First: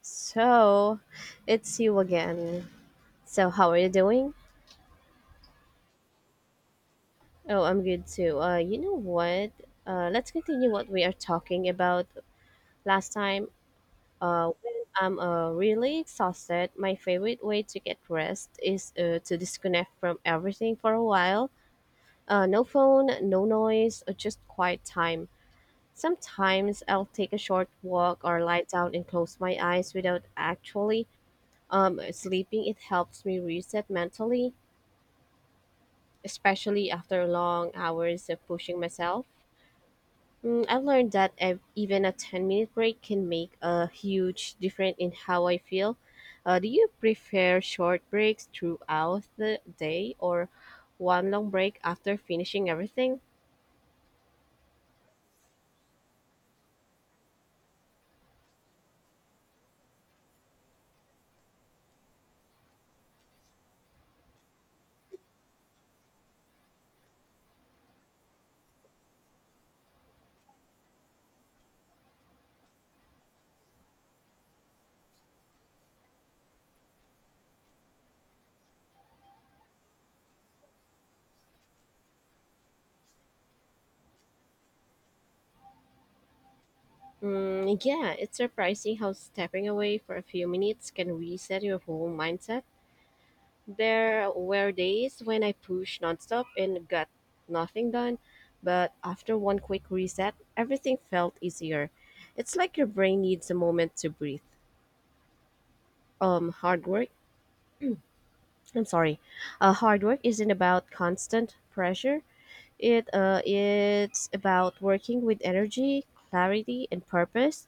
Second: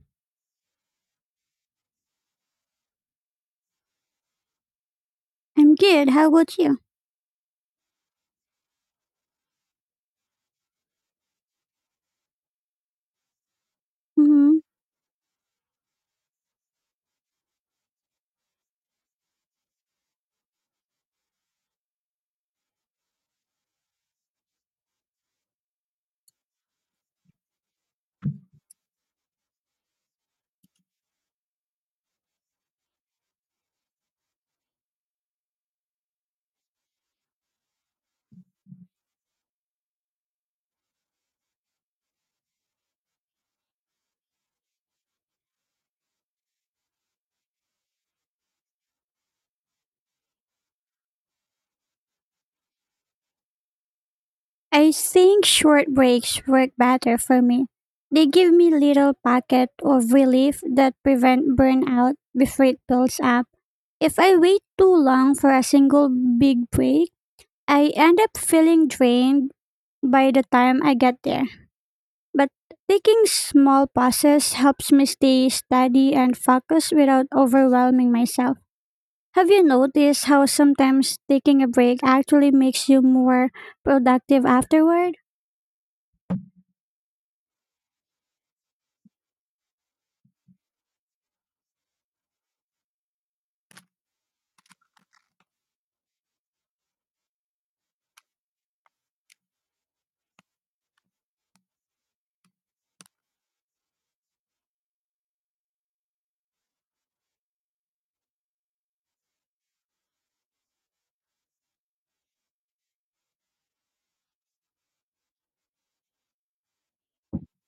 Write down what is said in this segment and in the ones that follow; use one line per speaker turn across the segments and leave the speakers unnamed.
So, it's you again. So, how are you doing?
I'm good. How about you?
Oh, I'm good too. You know what? Let's continue what we are talking about last time.
Hmm.
When I'm really exhausted, my favorite way to get rest is to disconnect from everything for a while. No phone, no noise, or just quiet time. Sometimes I'll take a short walk or lie down and close my eyes without actually sleeping. It helps me reset mentally especially after long hours of pushing myself. Mm, I've learned that even a 10-minute break can make a huge difference in how I feel. Do you prefer short breaks throughout the day or one long break after finishing everything?
I think short breaks work better for me. They give me little pocket of relief that prevent burnout before it builds up. If I wait too long for a single big break, I end up feeling drained by the time I get there. But taking small pauses helps me stay steady and focused without overwhelming myself. Have you noticed how sometimes taking a break actually makes you more productive afterward?
Mm, yeah, it's surprising how stepping away for a few minutes can reset your whole mindset. There were days when I pushed nonstop and got nothing done, but after one quick reset, everything felt easier. It's like your brain needs a moment to breathe. Hard work. I'm sorry. Hard work isn't about constant pressure. It's about working with energy, clarity, and purpose.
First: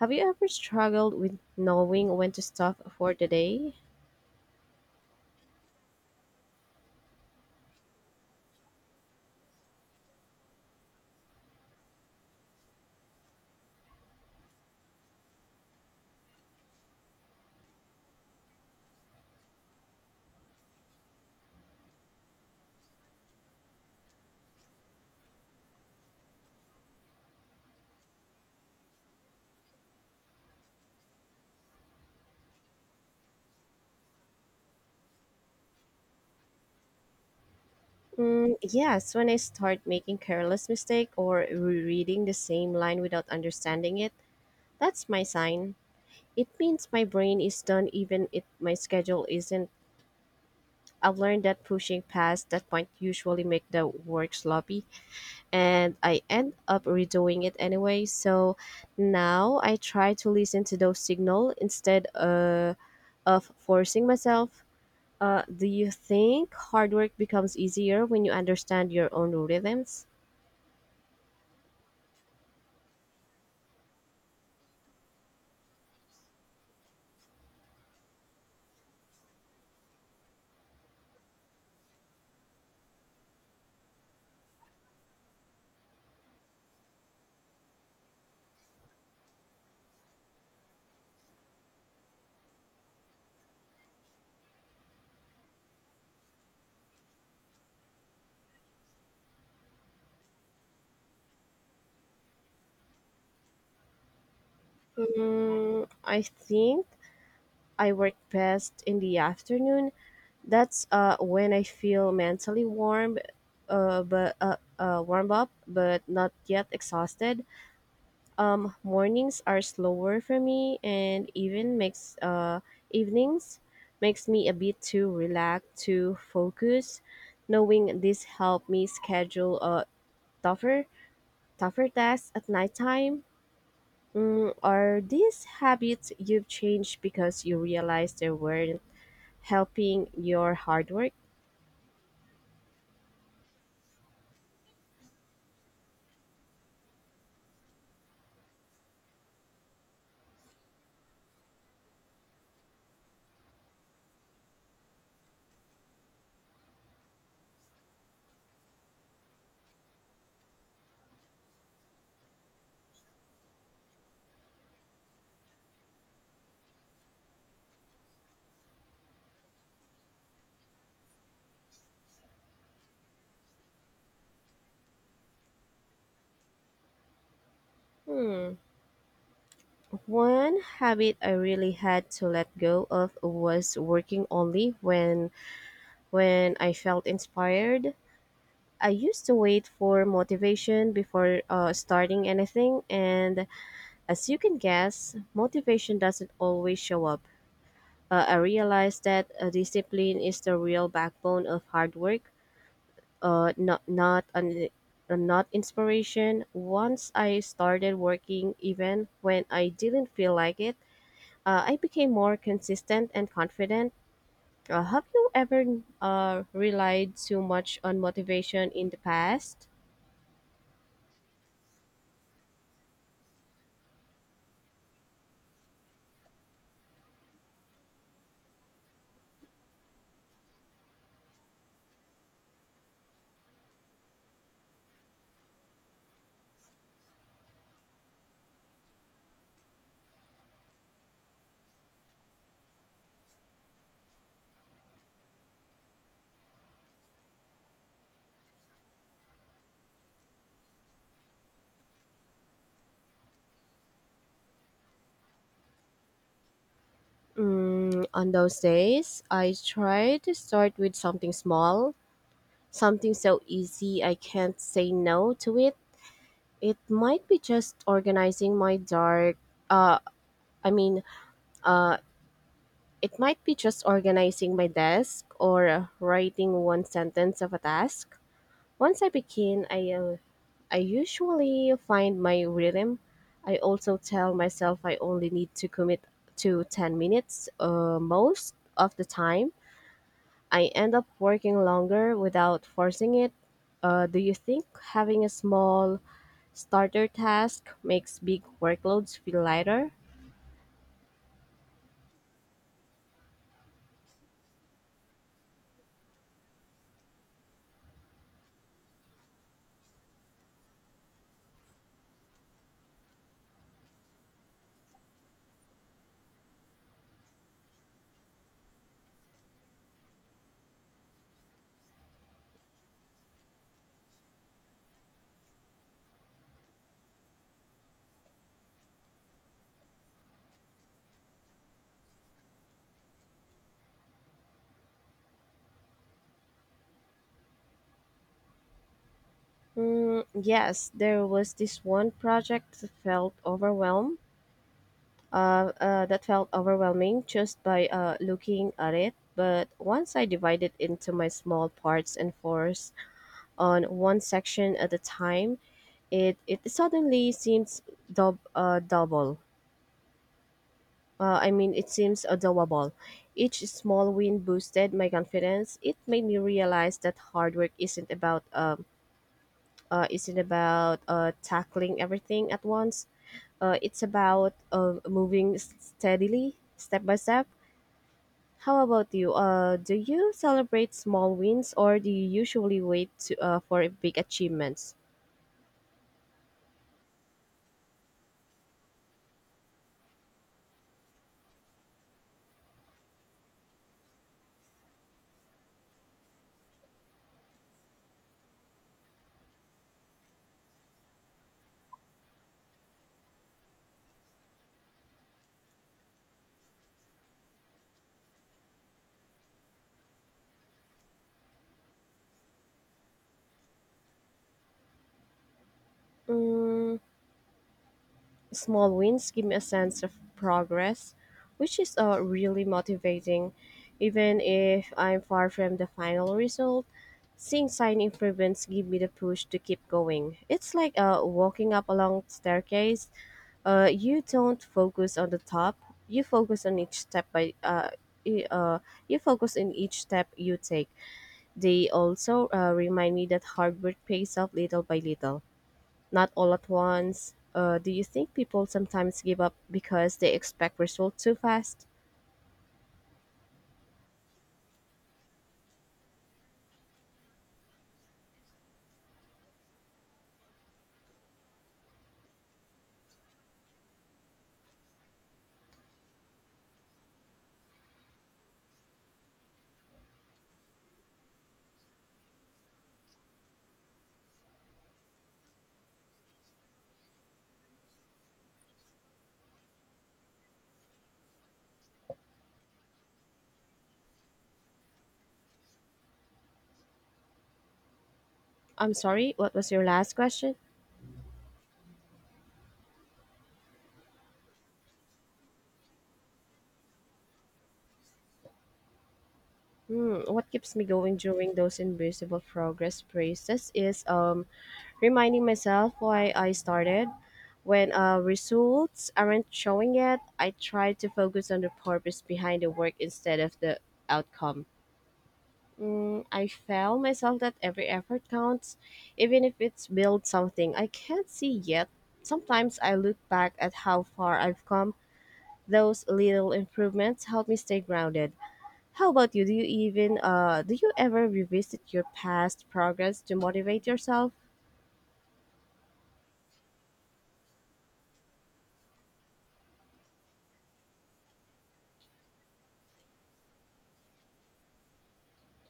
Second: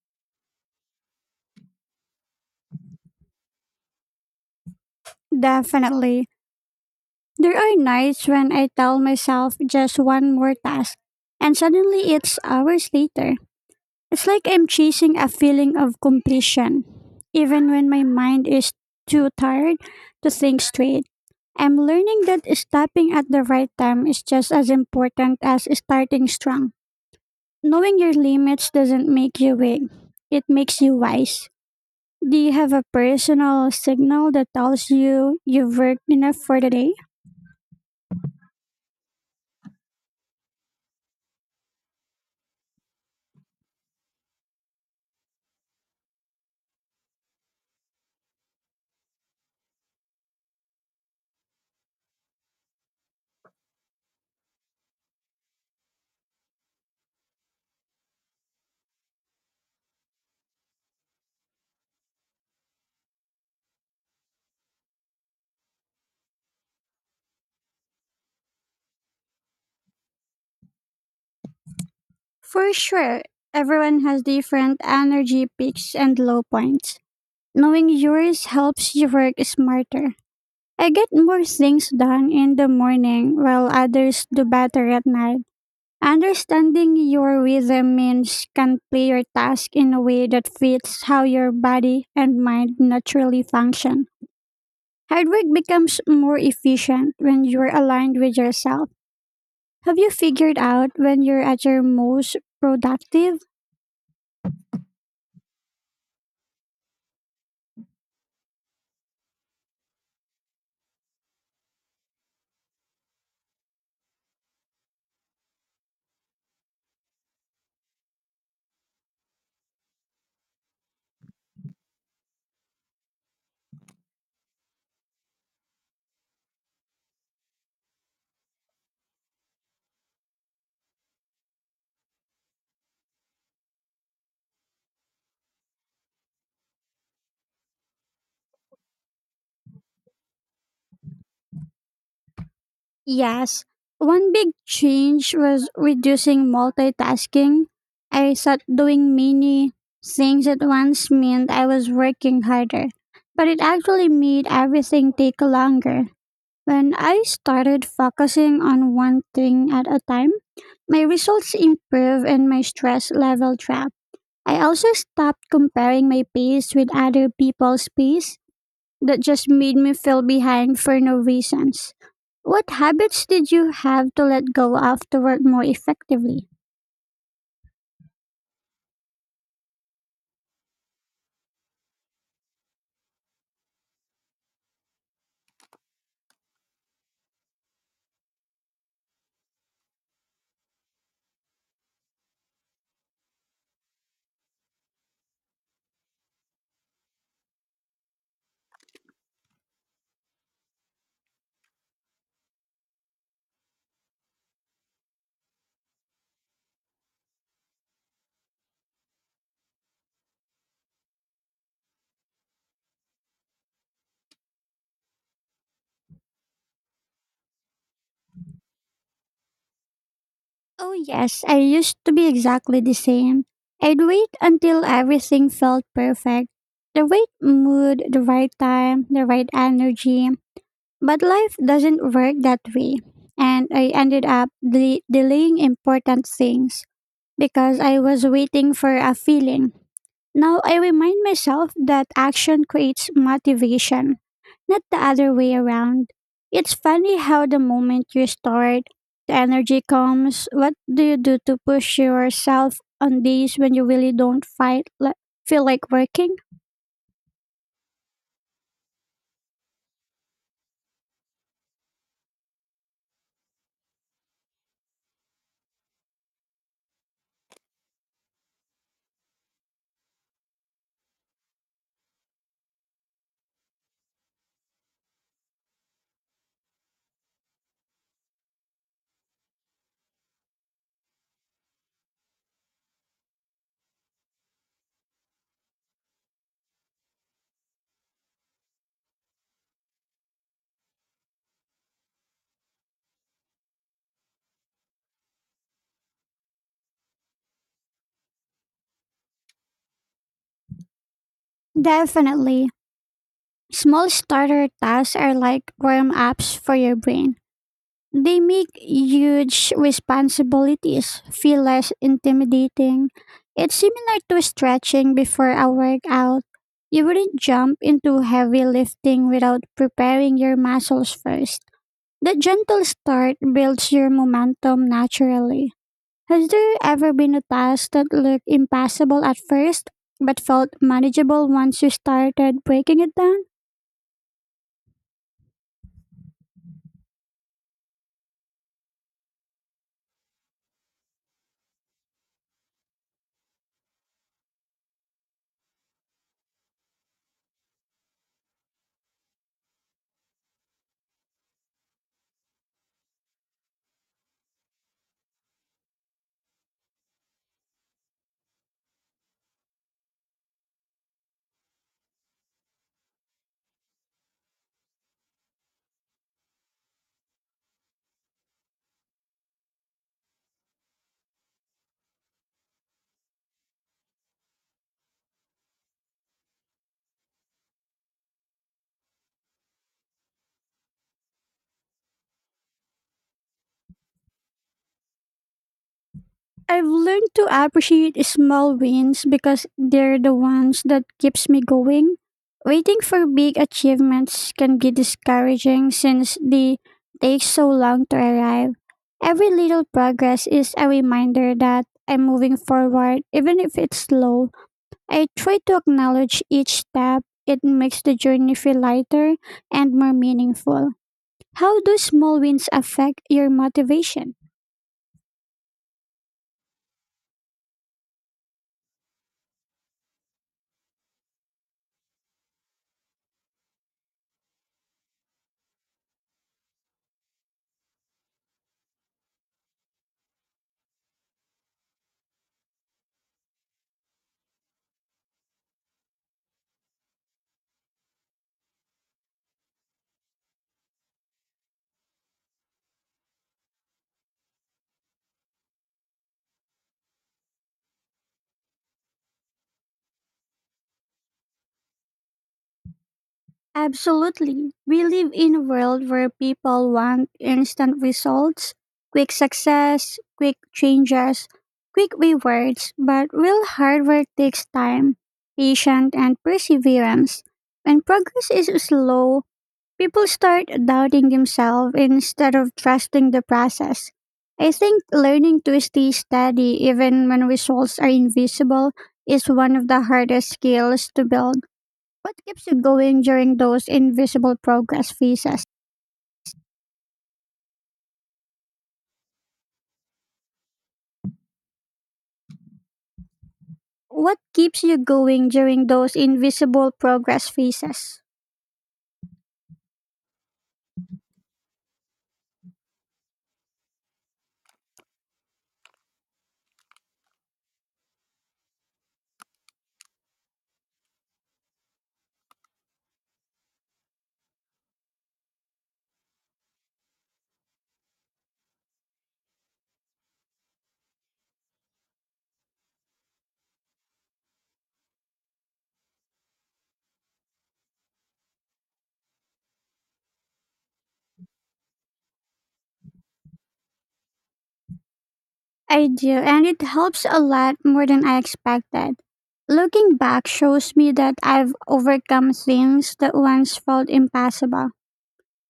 Have you ever struggled with knowing when to stop for the day?
Definitely. There are nights when I tell myself just one more task, and suddenly it's hours later. It's like I'm chasing a feeling of completion, even when my mind is too tired to think straight. I'm learning that stopping at the right time is just as important as starting strong. Knowing your limits doesn't make you weak, it makes you wise. Do you have a personal signal that tells you you've worked enough for the day?
Mm, yes, when I start making careless mistake or rereading the same line without understanding it, that's my sign. It means my brain is done even if my schedule isn't. I've learned that pushing past that point usually make the work sloppy and I end up redoing it anyway. So now I try to listen to those signal instead of forcing myself. Do you think hard work becomes easier when you understand your own rhythms?
For sure, everyone has different energy peaks and low points. Knowing yours helps you work smarter. I get more things done in the morning while others do better at night. Understanding your rhythm means can play your task in a way that fits how your body and mind naturally function. Hard work becomes more efficient when you're aligned with yourself. Have you figured out when you're at your most productive?
Mm, I think I work best in the afternoon. That's when I feel mentally warm, but warm up, but not yet exhausted. Mornings are slower for me, and even makes evenings makes me a bit too relaxed to focus. Knowing this helped me schedule tougher tougher tasks at nighttime. Mm, are these habits you've changed because you realized they weren't helping your hard work?
Yes. One big change was reducing multitasking. I thought doing many things at once meant I was working harder, but it actually made everything take longer. When I started focusing on one thing at a time, my results improved and my stress level dropped. I also stopped comparing my pace with other people's pace that just made me feel behind for no reasons. What habits did you have to let go of to work more effectively?
Hmm. One habit I really had to let go of was working only when I felt inspired. I used to wait for motivation before starting anything, and as you can guess, motivation doesn't always show up. I realized that discipline is the real backbone of hard work, uh, not not an not inspiration. Once I started working, even when I didn't feel like it, I became more consistent and confident. Have you ever relied too much on motivation in the past?
Oh, yes, I used to be exactly the same. I'd wait until everything felt perfect, the right mood, the right time, the right energy. But life doesn't work that way, and I ended up delaying important things, because I was waiting for a feeling. Now I remind myself that action creates motivation, not the other way around. It's funny how the moment you start, the energy comes. What do you do to push yourself on days when you really don't fight, li- feel like working?
Mm, on those days, I try to start with something small, something so easy I can't say no to it. It might be just organizing my dark. Uh, I mean, uh, It might be just organizing my desk or writing one sentence of a task. Once I begin, I usually find my rhythm. I also tell myself I only need to commit to 10 minutes most of the time. I end up working longer without forcing it. Do you think having a small starter task makes big workloads feel lighter?
Definitely. Small starter tasks are like warm ups for your brain. They make huge responsibilities feel less intimidating. It's similar to stretching before a workout. You wouldn't jump into heavy lifting without preparing your muscles first. The gentle start builds your momentum naturally. Has there ever been a task that looked impossible at first but felt manageable once you started breaking it down?
Mm, yes, there was this one project that felt overwhelmed. That felt overwhelming just by looking at it. But once I divided into my small parts and force on one section at a time, it suddenly seems dub, double. I mean, it seems doable. Each small win boosted my confidence. It made me realize that hard work isn't about isn't about tackling everything at once. It's about moving steadily, step by step. How about you? Do you celebrate small wins or do you usually wait to, for big achievements?
I've learned to appreciate small wins because they're the ones that keeps me going. Waiting for big achievements can be discouraging since they take so long to arrive. Every little progress is a reminder that I'm moving forward even if it's slow. I try to acknowledge each step. It makes the journey feel lighter and more meaningful. How do small wins affect your motivation?
Mm, small wins give me a sense of progress, which is really motivating. Even if I'm far from the final result, seeing sign improvements give me the push to keep going. It's like walking up a long staircase, you don't focus on the top, you focus on each step by y- uh, you focus in each step you take. They also remind me that hard work pays off little by little, not all at once. Do you think people sometimes give up because they expect results too fast?
Absolutely. We live in a world where people want instant results, quick success, quick changes, quick rewards, but real hard work takes time, patience, and perseverance. When progress is slow, people start doubting themselves instead of trusting the process. I think learning to stay steady even when results are invisible is one of the hardest skills to build. What keeps you going during those invisible progress phases?
I'm sorry, what was your last question?
What keeps you going during those invisible progress phases?
Hmm, what keeps me going during those invisible progress phases is reminding myself why I started. When results aren't showing yet, I try to focus on the purpose behind the work instead of the outcome. Mm, I found myself that every effort counts, even if it's build something I can't see yet. Sometimes I look back at how far I've come. Those little improvements help me stay grounded. How about you? Do you ever revisit your past progress to motivate yourself?
I do, and it helps a lot more than I expected. Looking back shows me that I've overcome things that once felt impossible.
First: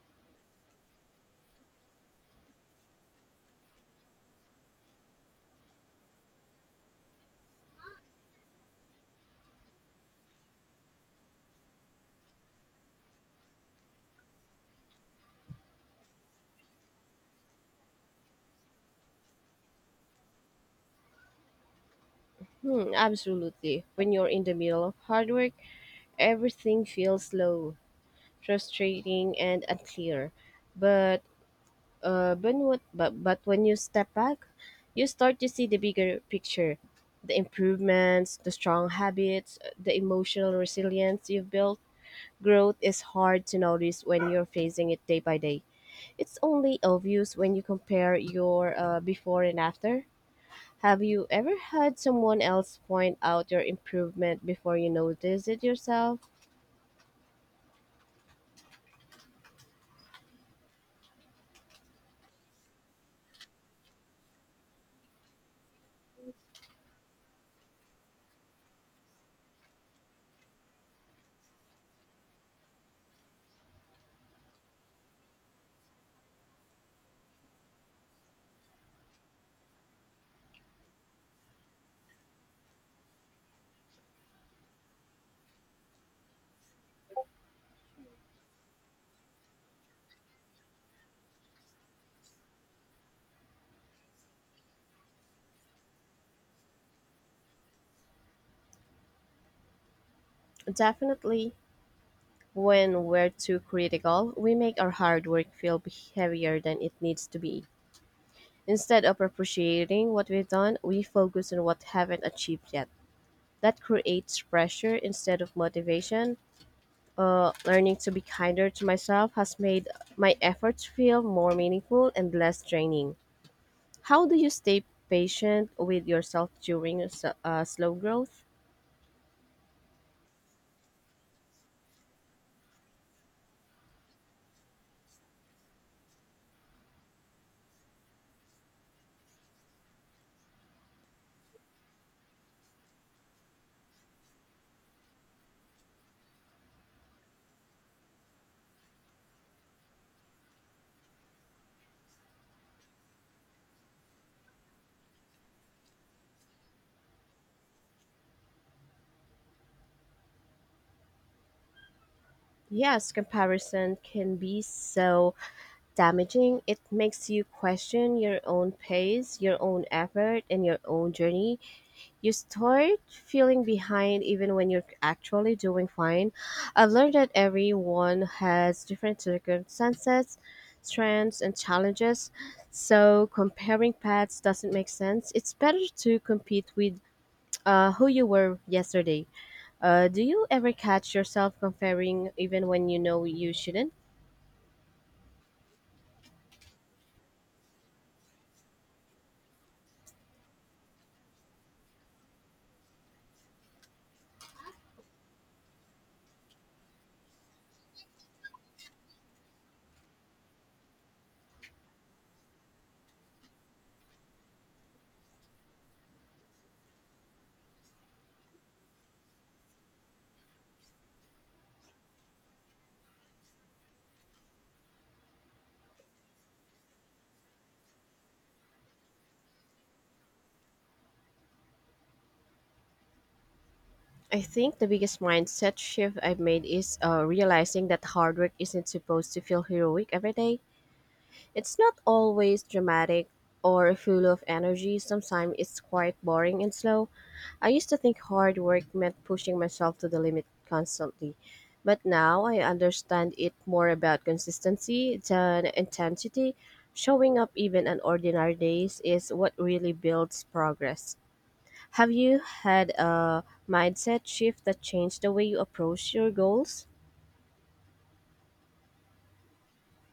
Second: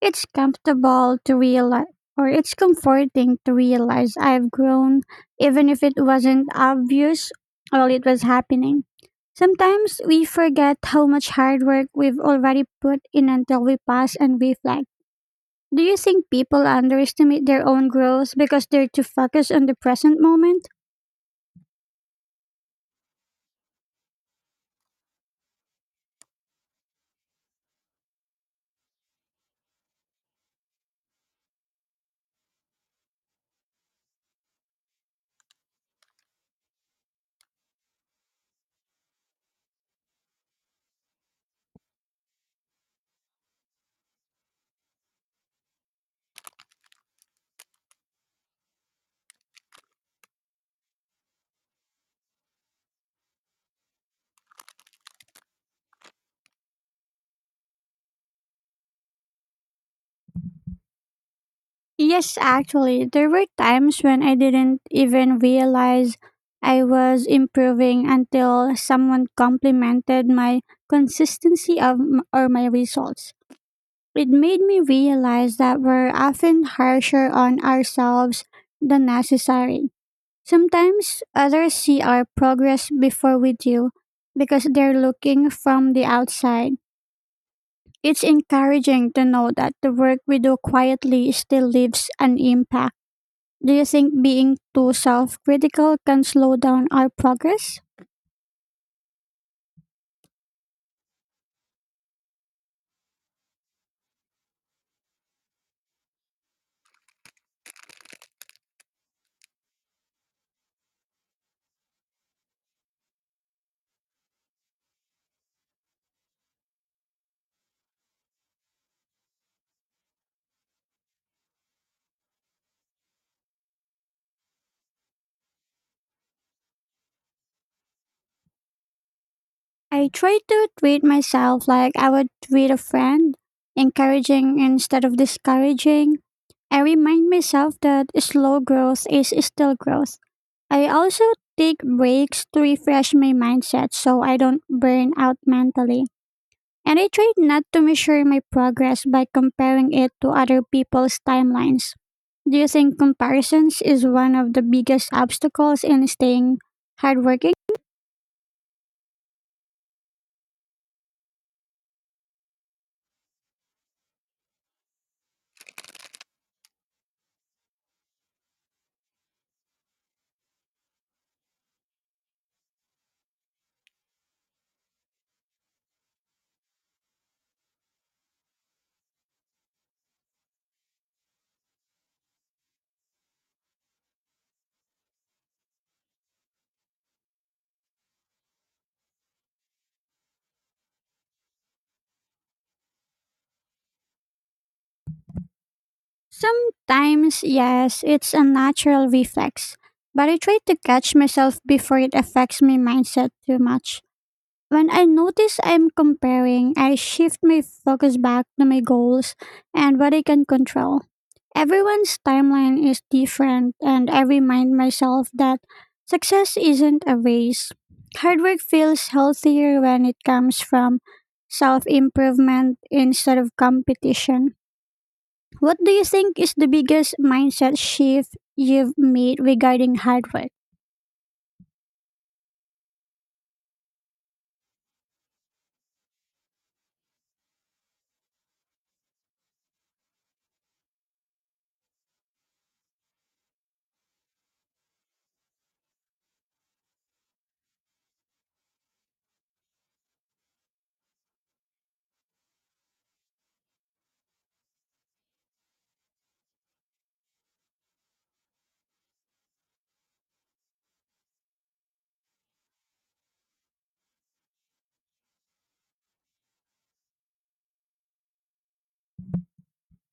It's comfortable to realize, or it's comforting to realize I've grown, even if it wasn't obvious while it was happening. Sometimes we forget how much hard work we've already put in until we pause and reflect. Do you think people underestimate their own growth because they're too focused on the present moment?
Hmm, absolutely. When you're in the middle of hard work, everything feels slow, frustrating, and unclear. But but, what, but when you step back, you start to see the bigger picture, the improvements, the strong habits, the emotional resilience you've built. Growth is hard to notice when you're facing it day by day. It's only obvious when you compare your before and after. Have you ever had someone else point out your improvement before you notice it yourself?
Yes, actually, there were times when I didn't even realize I was improving until someone complimented my consistency or my results. It made me realize that we're often harsher on ourselves than necessary. Sometimes others see our progress before we do because they're looking from the outside. It's encouraging to know that the work we do quietly still leaves an impact. Do you think being too self critical can slow down our progress?
Definitely. When we're too critical, we make our hard work feel heavier than it needs to be. Instead of appreciating what we've done, we focus on what haven't achieved yet. That creates pressure instead of motivation. Learning to be kinder to myself has made my efforts feel more meaningful and less draining. How do you stay patient with yourself during slow growth?
I try to treat myself like I would treat a friend, encouraging instead of discouraging. I remind myself that slow growth is still growth. I also take breaks to refresh my mindset so I don't burn out mentally. And I try not to measure my progress by comparing it to other people's timelines. Do you think comparisons is one of the biggest obstacles in staying hardworking?
Yes, comparison can be so damaging. It makes you question your own pace, your own effort, and your own journey. You start feeling behind even when you're actually doing fine. I've learned that everyone has different circumstances, strengths, and challenges, so comparing paths doesn't make sense. It's better to compete with who you were yesterday. Do you ever catch yourself comparing even when you know you shouldn't?
Sometimes, yes, it's a natural reflex, but I try to catch myself before it affects my mindset too much. When I notice I'm comparing, I shift my focus back to my goals and what I can control. Everyone's timeline is different, and I remind myself that success isn't a race. Hard work feels healthier when it comes from self improvement instead of competition. What do you think is the biggest mindset shift you've made regarding hard work?
I think the biggest mindset shift I've made is realizing that hard work isn't supposed to feel heroic every day. It's not always dramatic or full of energy, sometimes it's quite boring and slow. I used to think hard work meant pushing myself to the limit constantly, but now I understand it more about consistency than intensity. Showing up even on ordinary days is what really builds progress. Have you had a mindset shift that changed the way you approach your goals?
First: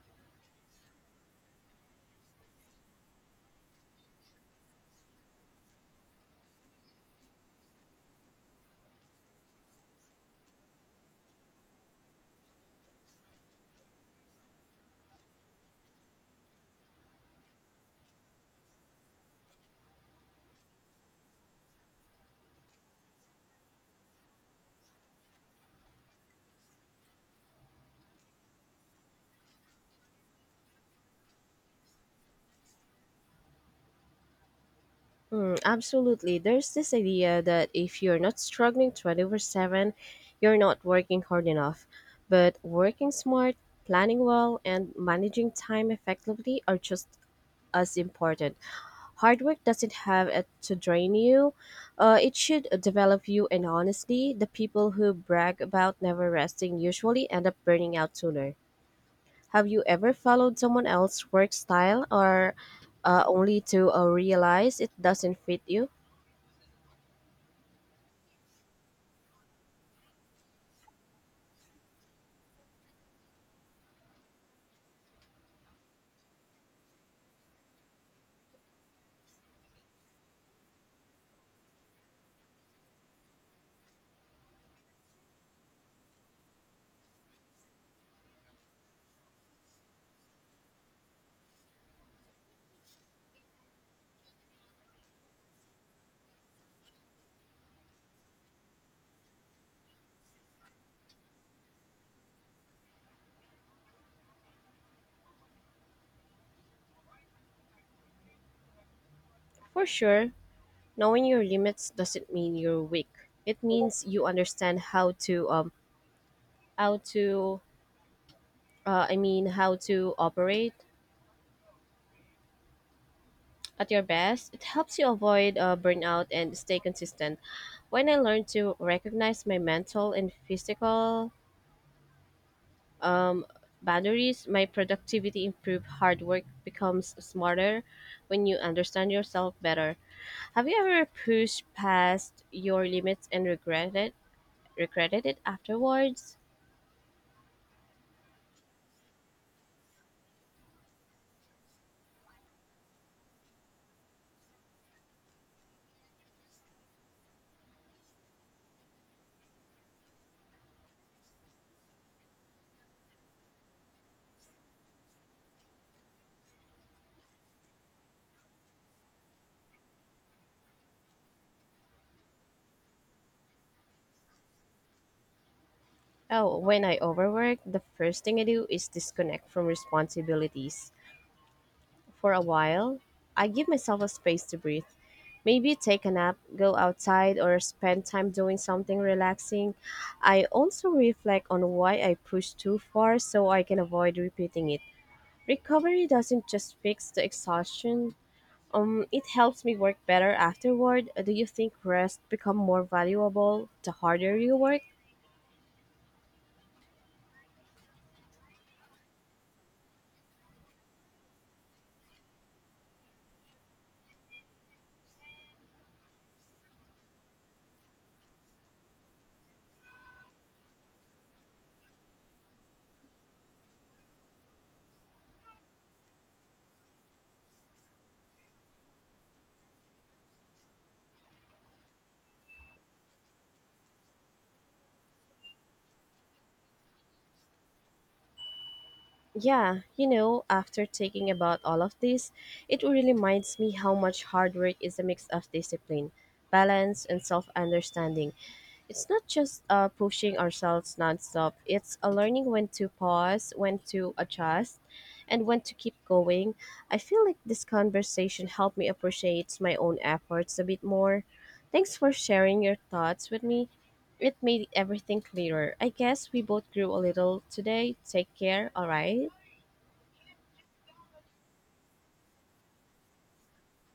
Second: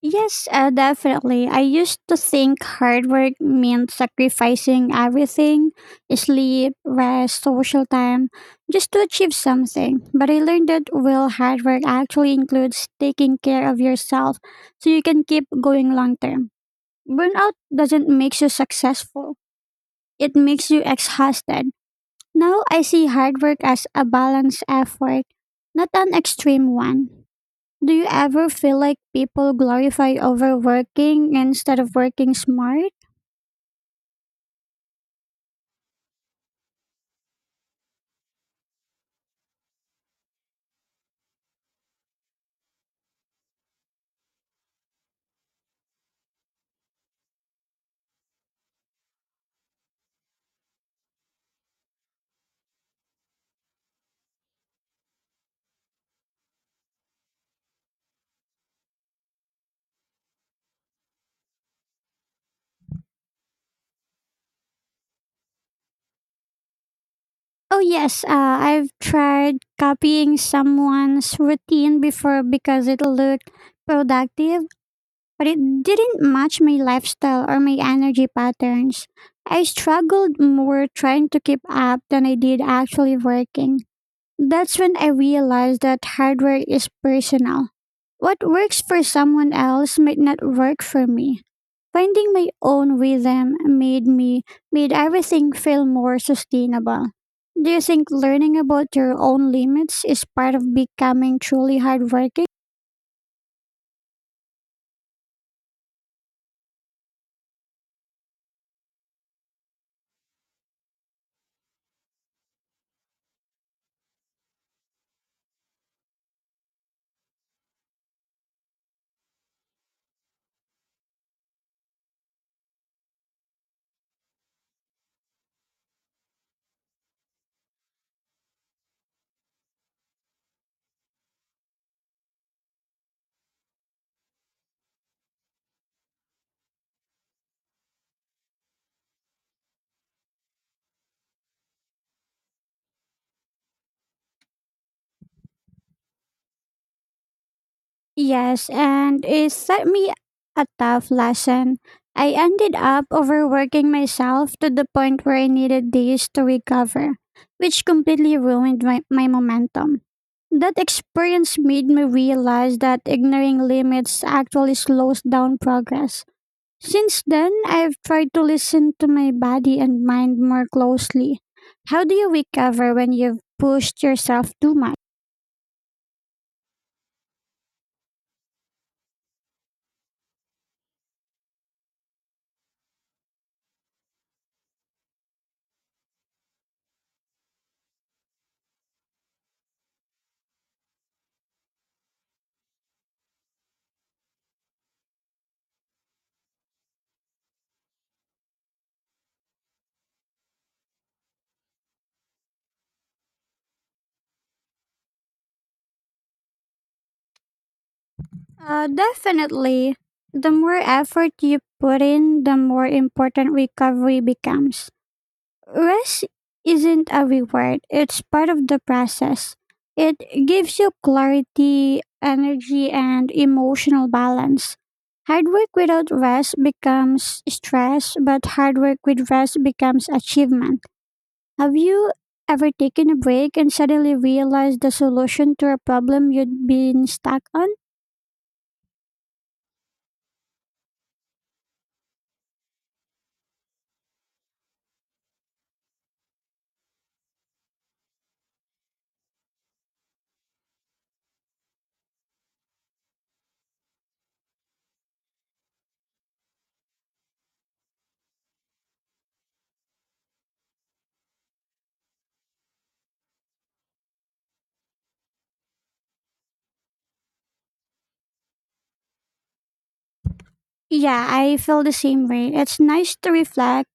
Yes, definitely. I used to think hard work meant sacrificing everything, sleep, rest, social time, just to achieve something. But I learned that real hard work actually includes taking care of yourself so you can keep going long term. Burnout doesn't make you successful, it makes you exhausted. Now I see hard work as a balanced effort, not an extreme one. Do you ever feel like people glorify overworking instead of working smart?
Hmm, absolutely. There's this idea that if you're not struggling 24/7, you're not working hard enough. But working smart, planning well, and managing time effectively are just as important. Hard work doesn't have it to drain you. It should develop you, and honestly, the people who brag about never resting usually end up burning out sooner. Have you ever followed someone else's work style or only to realize it doesn't fit you?
Oh, yes. I've tried copying someone's routine before because it looked productive, but it didn't match my lifestyle or my energy patterns. I struggled more trying to keep up than I did actually working. That's when I realized that hardware is personal. What works for someone else might not work for me. Finding my own rhythm made everything feel more sustainable. Do you think learning about your own limits is part of becoming truly hardworking?
For sure, knowing your limits doesn't mean you're weak. It means you understand how to how to operate at your best. It helps you avoid burnout and stay consistent. When I learned to recognize my mental and physical um boundaries, my productivity improved. Hard work becomes smarter when you understand yourself better. Have you ever pushed past your limits and regretted it afterwards?
Yes, and it set me a tough lesson. I ended up overworking myself to the point where I needed days to recover, which completely ruined my momentum. That experience made me realize that ignoring limits actually slows down progress. Since then, I've tried to listen to my body and mind more closely. How do you recover when you've pushed yourself too much?
Oh, when I overwork, the first thing I do is disconnect from responsibilities. For a while, I give myself a space to breathe. Maybe take a nap, go outside, or spend time doing something relaxing. I also reflect on why I pushed too far so I can avoid repeating it. Recovery doesn't just fix the exhaustion, it helps me work better afterward. Do you think rest become more valuable the harder you work?
Definitely. The more effort you put in, the more important recovery becomes. Rest isn't a reward, it's part of the process. It gives you clarity, energy, and emotional balance. Hard work without rest becomes stress, but hard work with rest becomes achievement. Have you ever taken a break and suddenly realized the solution to a problem you'd been stuck on?
Yeah, you know, after thinking about all of this, it really reminds me how much hard work is a mix of discipline, balance, and self understanding. It's not just pushing ourselves nonstop, it's a learning when to pause, when to adjust, and when to keep going. I feel like this conversation helped me appreciate my own efforts a bit more. Thanks for sharing your thoughts with me. It made everything clearer. I guess we both grew a little today. Take care, alright?
Yeah, I feel the same way. It's nice to reflect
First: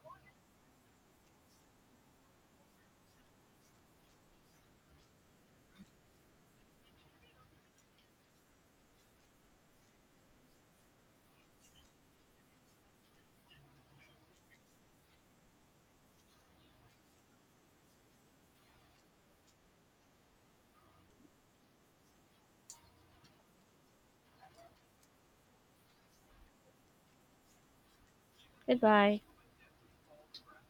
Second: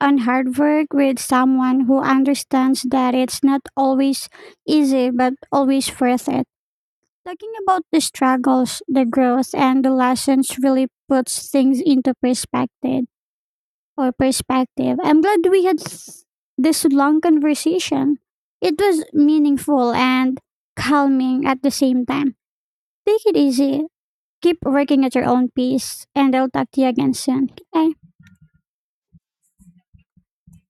and hard work with someone who understands that it's not always easy but always worth it. Talking about the struggles, the growth, and the lessons really puts things into perspective or perspective. I'm glad we this long conversation. It was meaningful and calming at the same time. Take it easy. Keep working at your own pace, and I'll talk to you again soon. Bye.
Goodbye.